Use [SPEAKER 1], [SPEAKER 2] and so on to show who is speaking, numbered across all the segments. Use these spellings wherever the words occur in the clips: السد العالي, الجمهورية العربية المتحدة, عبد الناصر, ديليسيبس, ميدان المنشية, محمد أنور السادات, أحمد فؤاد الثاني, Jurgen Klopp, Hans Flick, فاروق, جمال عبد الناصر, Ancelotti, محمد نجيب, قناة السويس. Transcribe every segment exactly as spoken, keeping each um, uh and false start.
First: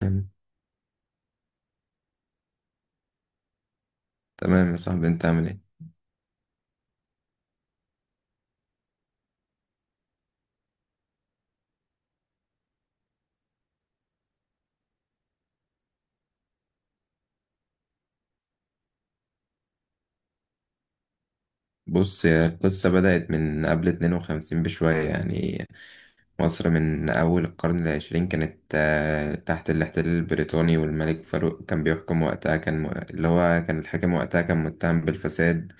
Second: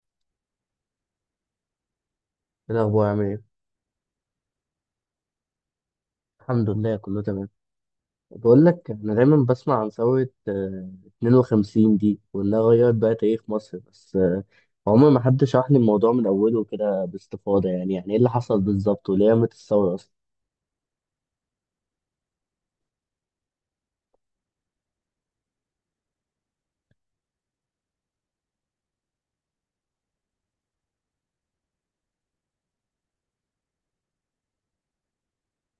[SPEAKER 1] تمام،
[SPEAKER 2] إيه الأخبار عامل إيه؟
[SPEAKER 1] تمام، يا صاحبي، انت عامل ايه؟
[SPEAKER 2] الحمد لله كله تمام. بقول لك أنا دايما بسمع عن ثورة آه، اتنين وخمسين دي وإنها غيرت بقى تاريخ مصر، بس آه، عمر ما حد شرح لي الموضوع من أوله كده باستفاضة، يعني يعني إيه اللي حصل بالظبط وليه قامت الثورة أصلا؟
[SPEAKER 1] بص يا، القصة بدأت من قبل اثنين وخمسين بشوية، يعني مصر من أول القرن العشرين كانت آه، تحت الاحتلال البريطاني. والملك فاروق كان بيحكم وقتها، كان م- اللي هو كان الحاكم وقتها، كان متهم بالفساد.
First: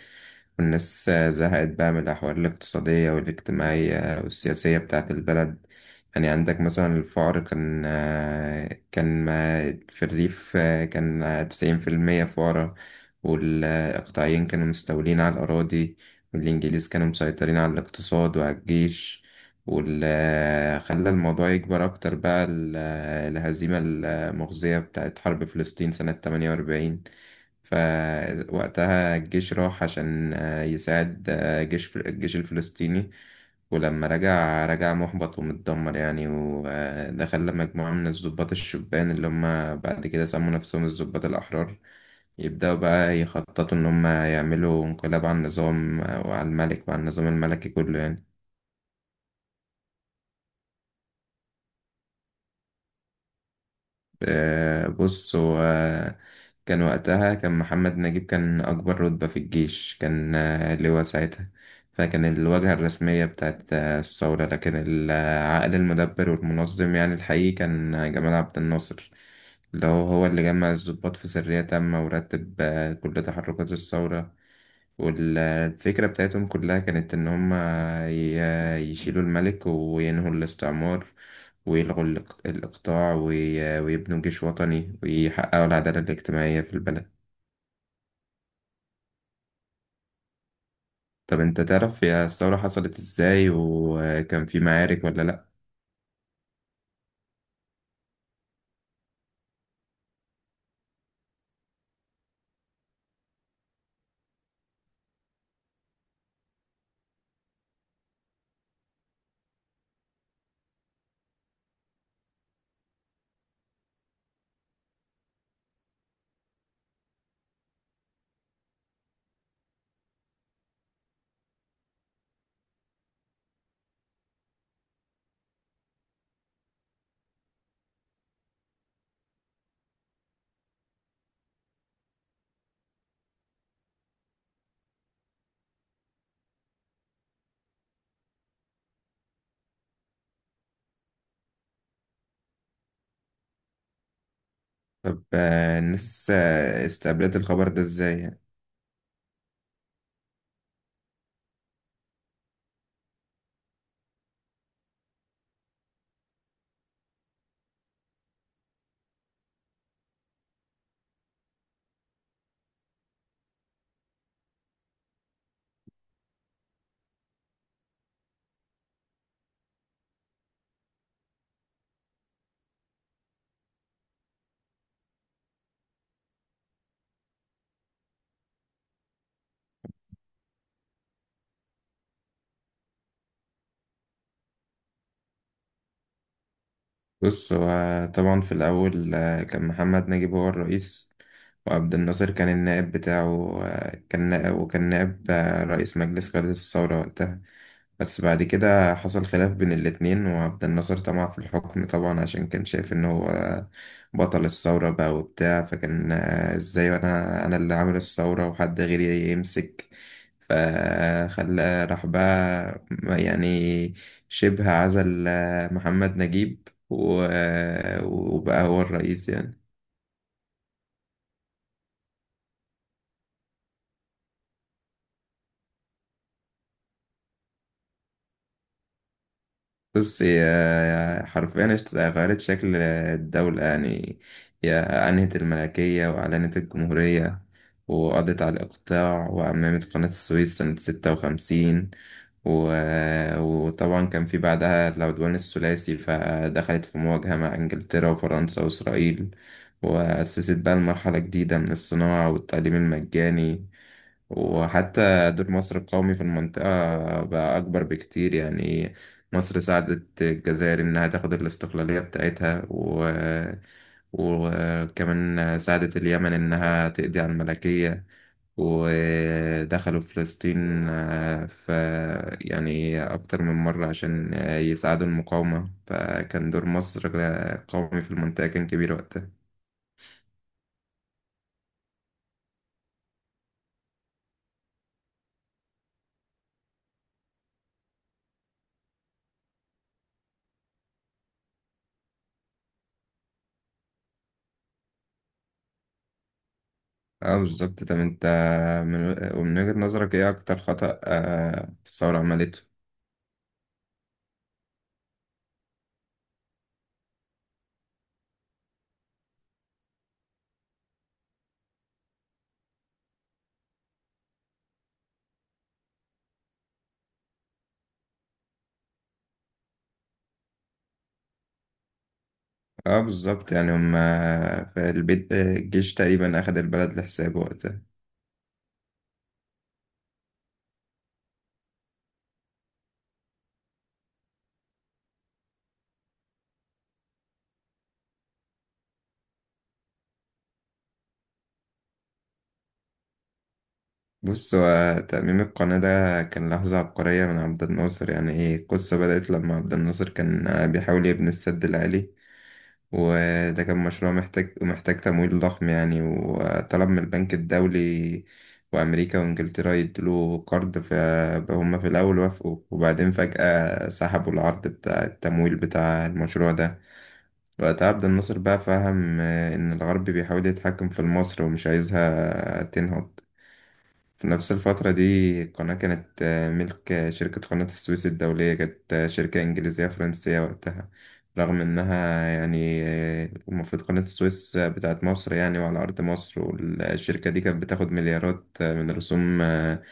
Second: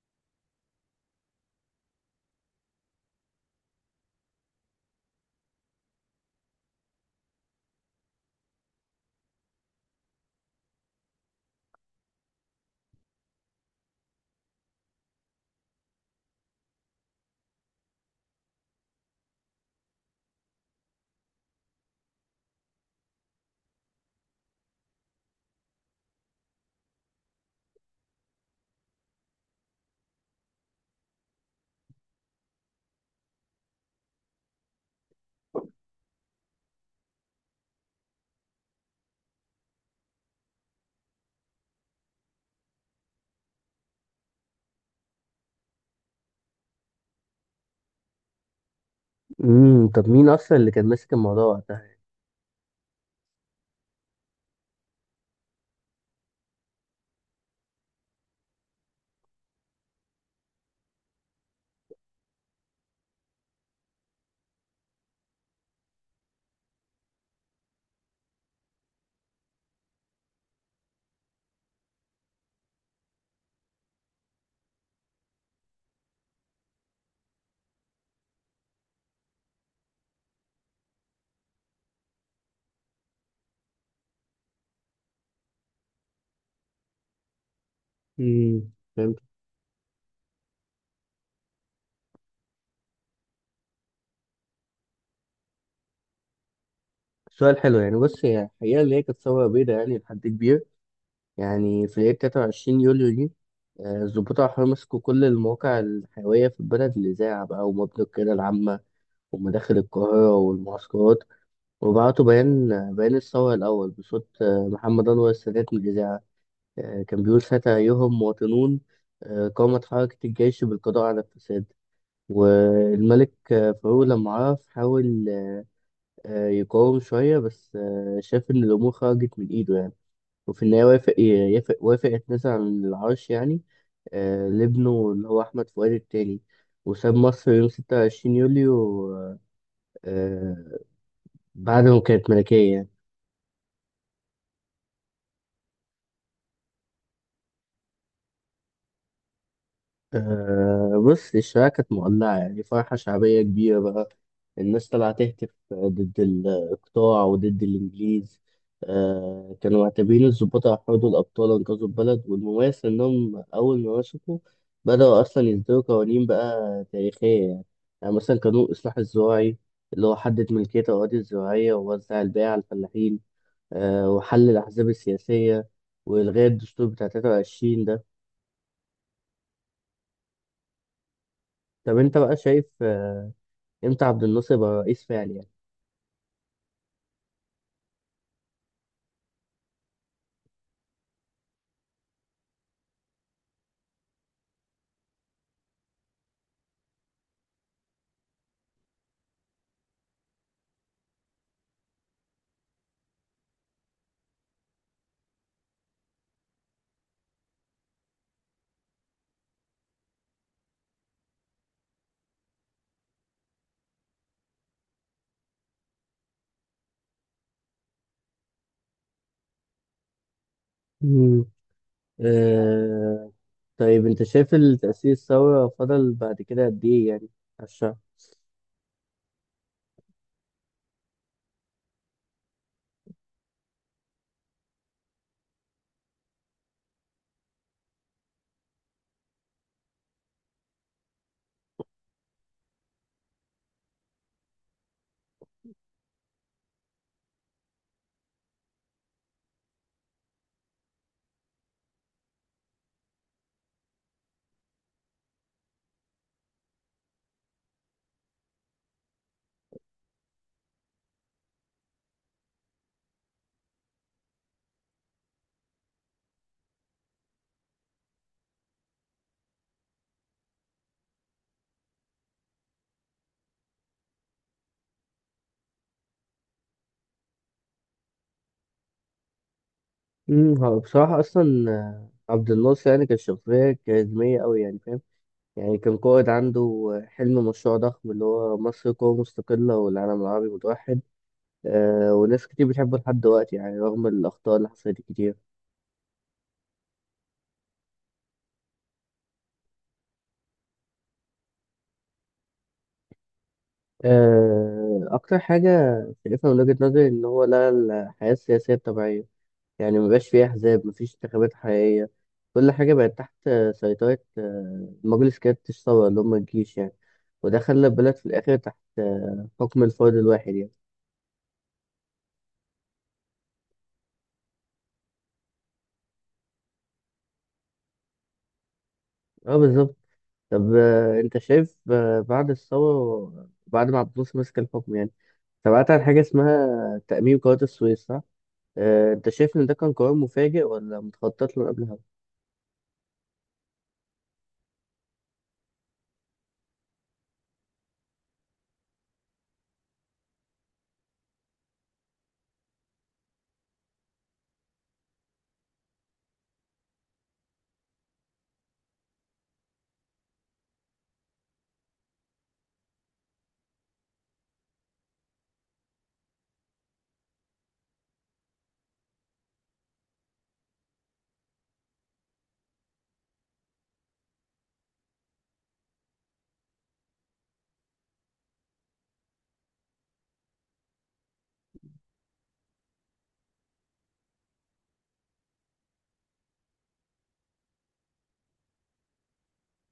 [SPEAKER 1] والناس آه، زهقت بقى من الأحوال الاقتصادية والاجتماعية والسياسية بتاعة البلد. يعني عندك مثلا الفقر كان، آه، كان ما- في الريف، آه، كان تسعين في المية فقراء. والإقطاعيين كانوا مستولين على الأراضي، والإنجليز كانوا مسيطرين على الاقتصاد وعلى الجيش. واللي خلى الموضوع يكبر أكتر بقى ال- آه، الهزيمة المخزية بتاعت حرب فلسطين سنة تمانية وأربعين. فوقتها الجيش راح عشان آه، يساعد آه، جيش فل- الجيش الفلسطيني، ولما رجع رجع محبط ومتدمر، يعني وده خلى مجموعة من الضباط الشبان، اللي هم بعد كده سموا نفسهم الضباط الأحرار، يبدأوا بقى يخططوا إن هم يعملوا انقلاب على النظام، آه، وعلى الملك وعلى النظام الملكي كله، يعني.
[SPEAKER 2] امم طب مين أصلا اللي كان ماسك الموضوع وقتها؟
[SPEAKER 1] آه، بص هو، كان وقتها كان محمد نجيب، كان أكبر رتبة في الجيش، كان آه، لواء ساعتها. فكان الواجهة الرسمية بتاعت آه، الثورة، لكن العقل المدبر والمنظم، يعني الحقيقي، كان جمال عبد الناصر، اللي هو هو اللي جمع الضباط في سرية تامة، ورتب آه، كل تحركات الثورة. والفكرة بتاعتهم كلها كانت إن هما ي- يشيلوا الملك وينهوا الاستعمار، ويلغوا الإق- الإقطاع، وي- ويبنوا جيش وطني، ويحققوا العدالة الاجتماعية في البلد.
[SPEAKER 2] امم فهمت.
[SPEAKER 1] طب أنت تعرف يا الثورة حصلت إزاي وكان في معارك ولا لأ؟
[SPEAKER 2] سؤال حلو. يعني بص، هي الحقيقة اللي هي كانت ثورة بيضاء يعني لحد كبير. يعني في ليلة تلاتة وعشرين يوليو دي آه، الضباط الأحرار مسكوا كل المواقع الحيوية في البلد، الإذاعة بقى ومبنى القيادة العامة ومداخل القاهرة والمعسكرات، وبعتوا بيان. بيان الثورة الأول بصوت آه، محمد أنور السادات من الإذاعة. آه، كان بيقول ساعتها: أيها المواطنون، آه، قامت حركة الجيش بالقضاء على الفساد. والملك آه، فاروق لما عرف حاول آه، يقاوم شوية، بس آه، شاف إن الأمور خرجت من إيده يعني، وفي النهاية وافق يافق- وافق يتنازل عن العرش يعني، آه، لابنه اللي هو أحمد فؤاد التاني، وساب مصر يوم ستة وعشرين يوليو، آه، بعد ما كانت ملكية يعني.
[SPEAKER 1] طب آه، الناس آه، استقبلت الخبر ده إزاي؟ يعني؟
[SPEAKER 2] أه، بص، الشوارع كانت مولعة يعني فرحة شعبية كبيرة بقى، الناس طالعة تهتف ضد الإقطاع وضد الإنجليز. أه كانوا معتبرين الضباط هيحرضوا الأبطال أنقذوا البلد. والمميز إنهم أول ما مسكوا بدأوا أصلا يصدروا قوانين بقى تاريخية يعني، يعني مثلا قانون الإصلاح الزراعي اللي هو حدد ملكية الأراضي الزراعية ووزع البيع على الفلاحين. أه وحل الأحزاب السياسية وإلغاء الدستور بتاع تلاتة وعشرين. طب انت بقى شايف آه، امتى عبد الناصر يبقى رئيس فعلي يعني؟
[SPEAKER 1] بص هو، طبعا في الأول آه، كان محمد نجيب هو الرئيس، وعبد الناصر كان النائب بتاعه، آه، كان نائب، وكان نائب آه، رئيس مجلس قيادة الثورة وقتها. بس بعد كده حصل خلاف بين الاتنين، وعبد الناصر طمع في الحكم طبعا، عشان كان شايف ان هو بطل الثورة بقى وبتاع، فكان آه، ازاي انا انا اللي عامل الثورة وحد غيري يمسك، فخلى راح بقى، يعني شبه عزل آه، محمد نجيب و- آه، وبقى هو الرئيس، يعني.
[SPEAKER 2] مم. اه، طيب انت شايف التأسيس الثورة فضل بعد كده قد ايه يعني على الشعب؟
[SPEAKER 1] بص هي حرفيا اشت- غيرت شكل الدولة، يعني هي أنهت الملكية وأعلنت الجمهورية، وقضت على الإقطاع، وعممت قناة السويس سنة ستة وخمسين، و... وطبعا كان في بعدها العدوان الثلاثي، فدخلت في مواجهة مع إنجلترا وفرنسا وإسرائيل، وأسست بقى المرحلة الجديدة من الصناعة والتعليم المجاني، وحتى دور مصر القومي في المنطقة بقى أكبر بكتير، يعني. مصر ساعدت الجزائر إنها تاخد الاستقلالية بتاعتها، و... وكمان ساعدت اليمن إنها تقضي على الملكية، ودخلوا فلسطين، آه، ف يعني أكتر من مرة عشان آه، يساعدوا المقاومة، فكان دور مصر آه، قومي في المنطقة، كان كبير وقتها.
[SPEAKER 2] امم، هو بصراحة اصلا آه، عبد الناصر يعني كان شخصية كاريزمية أوي يعني، فاهم؟ يعني كان قائد عنده حلم، مشروع ضخم اللي هو مصر قوة مستقلة والعالم العربي متوحد. أه وناس كتير بتحبه لحد دلوقتي يعني، رغم الأخطاء اللي حصلت كتير.
[SPEAKER 1] اه بالظبط. طب انت، من ومن وجهة نظرك ايه اكتر خطأ آه، الثورة عملته؟
[SPEAKER 2] أه، أكتر حاجة شايفها من وجهة نظري إن هو لغى الحياة السياسية الطبيعية، يعني مبقاش فيه أحزاب، مفيش انتخابات حقيقية. كل حاجة بقت تحت سيطرة آه، مجلس قيادة الثورة اللي هم الجيش يعني، وده خلى البلد في الآخر تحت آه، حكم الفرد الواحد يعني.
[SPEAKER 1] اه بالظبط، يعني هم في البيت، الجيش تقريبا اخد البلد لحسابه وقتها.
[SPEAKER 2] اه بالظبط. طب آه، انت شايف آه، بعد الثورة بعد ما عبد الناصر مسك الحكم يعني، سمعت عن حاجة اسمها تأميم قناة السويس، صح؟ آه، انت شايف ان ده كان قرار مفاجئ ولا متخطط له من قبلها؟
[SPEAKER 1] بص هو ترميم القناة ده كان لحظة عبقرية من عبد الناصر، يعني ايه، القصة بدأت لما عبد الناصر كان بيحاول يبني السد العالي، وده كان مشروع محتاج محتاج تمويل ضخم، يعني وطلب من البنك الدولي وأمريكا وإنجلترا يدلوا قرض، فهم في الأول وافقوا وبعدين فجأة سحبوا العرض بتاع التمويل بتاع المشروع ده. وقتها عبد الناصر بقى فهم آه، إن الغرب بيحاول يتحكم في مصر ومش عايزها تنهض. في نفس الفترة دي القناة كانت آه، ملك آه، شركة قناة السويس الدولية، كانت آه، شركة إنجليزية فرنسية وقتها، رغم إنها يعني آه، المفروض قناة السويس آه، بتاعت مصر، يعني وعلى أرض مصر. والشركة دي كانت بتاخد مليارات آه، من رسوم آه،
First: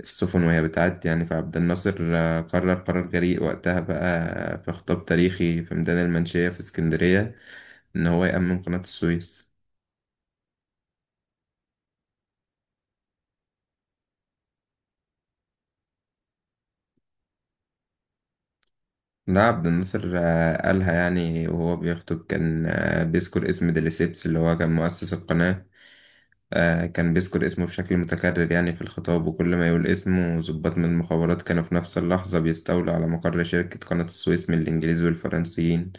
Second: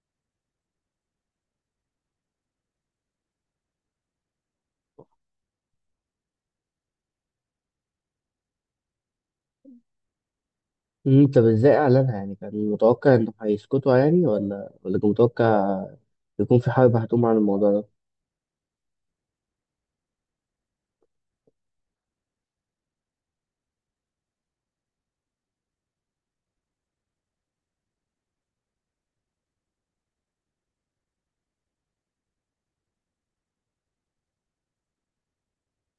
[SPEAKER 1] السفن وهي بتعدي، يعني فعبد الناصر آه، قرر قرار جريء وقتها بقى في خطاب تاريخي في ميدان المنشية في اسكندرية، إن هو يأمن قناة السويس.
[SPEAKER 2] امم طب ازاي اعلنها يعني؟ كان متوقع انه هيسكتوا يعني، ولا ولا كان متوقع يكون في حرب هتقوم عن الموضوع ده؟
[SPEAKER 1] ده عبد الناصر آه، قالها يعني وهو بيخطب، كان آه، بيذكر اسم ديليسيبس اللي هو كان مؤسس القناة، آه، كان بيذكر اسمه بشكل متكرر يعني في الخطاب، وكل ما يقول اسمه ضباط من المخابرات كانوا في نفس اللحظة بيستولوا على مقر شركة قناة السويس من الإنجليز والفرنسيين،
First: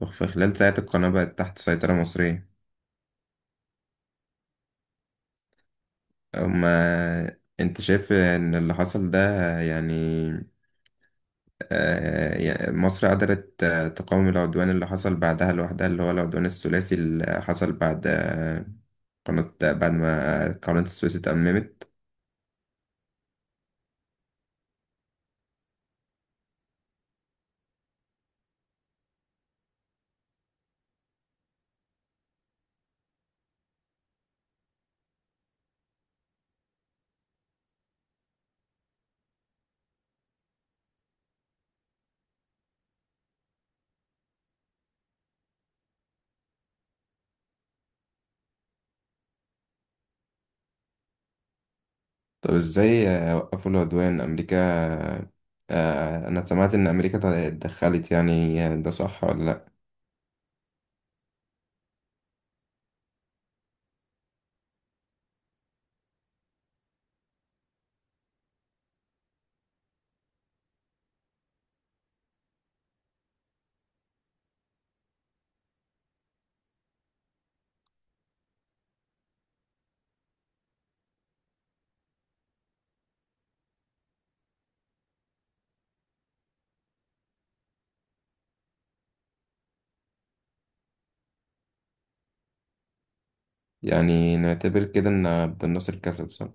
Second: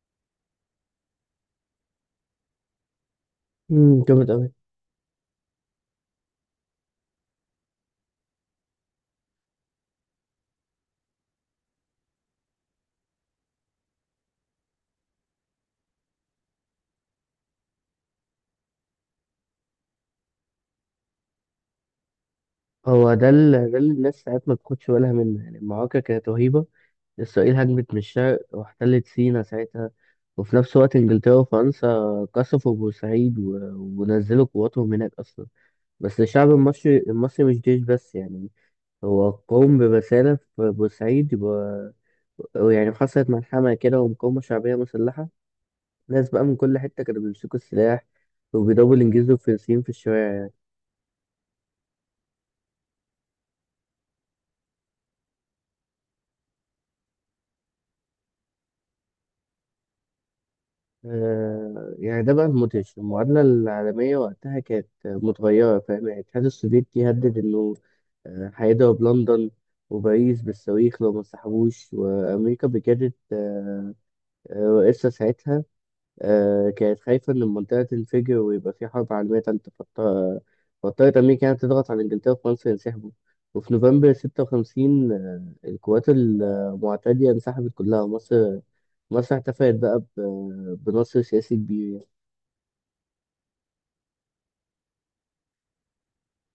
[SPEAKER 1] وفي خلال ساعة القناة بقت تحت سيطرة مصرية.
[SPEAKER 2] امم جامد قوي.
[SPEAKER 1] أما أنت شايف إن اللي حصل ده، يعني آه، يا- مصر قدرت آه، تقاوم العدوان اللي حصل بعدها لوحدها، اللي هو العدوان الثلاثي اللي حصل بعد آه، قناة بعد ما قناة السويس اتأممت.
[SPEAKER 2] هو ده اللي ده اللي الناس ساعات ما بتاخدش بالها منه يعني، المعركه كانت رهيبه. اسرائيل هجمت من الشرق واحتلت سينا ساعتها، وفي نفس الوقت انجلترا وفرنسا قصفوا بورسعيد و... ونزلوا قواتهم هناك اصلا. بس الشعب المصري المصري مش جيش بس يعني، هو قوم برساله في بورسعيد يبقى. يعني حصلت ملحمه كده ومقاومه شعبيه مسلحه، ناس بقى من كل حته كانوا بيمسكوا السلاح وبيضربوا الانجليز والفرنسيين في الشوارع.
[SPEAKER 1] طب ازاي آه، وقفوا العدوان أمريكا؟ آه، أنا سمعت إن أمريكا تع- اتدخلت، يعني آه، ده صح ولا لأ؟
[SPEAKER 2] آه، يعني ده بقى المدهش، المعادلة العالمية وقتها كانت متغيرة، فاهم يعني. الاتحاد السوفيتي هدد إنه آه، هيضرب لندن وباريس بالصواريخ لو ما انسحبوش. وأمريكا بجدت، آه، آه، رئيسها ساعتها آه، كانت خايفة إن المنطقة تنفجر ويبقى في حرب عالمية تالتة، فاضطر- فاضطرت أمريكا يعني تضغط على إنجلترا وفرنسا ينسحبوا. وفي نوفمبر ستة وخمسين آه، القوات المعتدية انسحبت كلها، ومصر مصر احتفلت بقى ب- بنصر سياسي كبير.
[SPEAKER 1] يعني نعتبر كده إن عبد الناصر كسب، صح؟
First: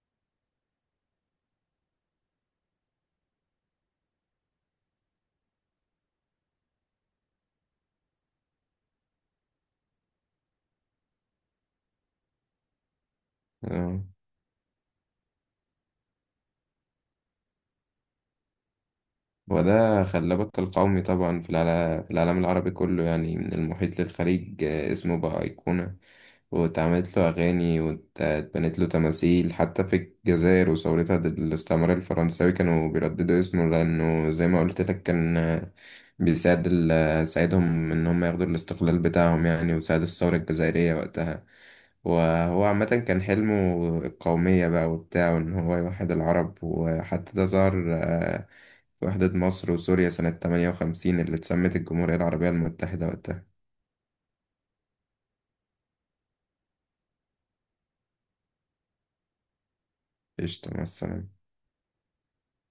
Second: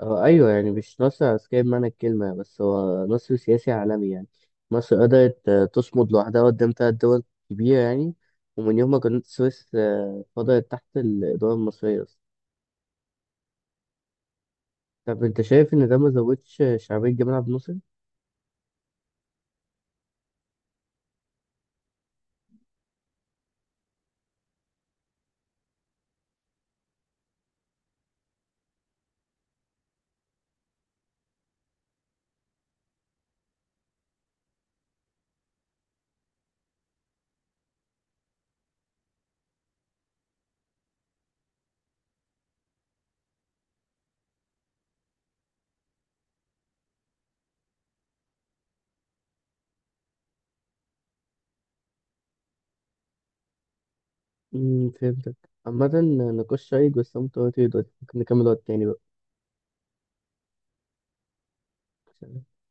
[SPEAKER 2] آه، أيوه يعني مش نصر عسكري بمعنى الكلمة، بس هو نصر سياسي عالمي يعني. مصر قدرت آه، تصمد لوحدها قدام تلات دول كبيرة يعني، ومن يوم ما كانت السويس آه، فضلت تحت الإدارة المصرية أصلا.
[SPEAKER 1] آه.
[SPEAKER 2] طب أنت شايف إن ده ما زودش شعبية جمال عبد الناصر؟
[SPEAKER 1] وده خلى بطل قومي طبعا في العلا- في العالم العربي كله، يعني من المحيط للخليج آه، اسمه بقى أيقونة، واتعملت له أغاني واتبنت له تماثيل حتى في الجزائر. وثورتها ضد الاستعمار الفرنساوي كانوا بيرددوا اسمه، لأنه زي ما قلت لك كان آه، بيساعد ال- ساعدهم إن هم ياخدوا الاستقلال بتاعهم، يعني وساعد الثورة الجزائرية وقتها. وهو عامة كان حلمه القومية بقى وبتاعه، إن هو يوحد العرب، وحتى ده ظهر آه، وحدة مصر وسوريا سنة ثمانية وخمسين اللي اتسمت الجمهورية العربية المتحدة وقتها.
[SPEAKER 2] امم فهمتك. عامة نقاش شيق، بس أنا مضطر أطير دلوقتي، ممكن نكمل وقت تاني بقى.
[SPEAKER 1] قشطة، مع السلامة.
[SPEAKER 2] سلام.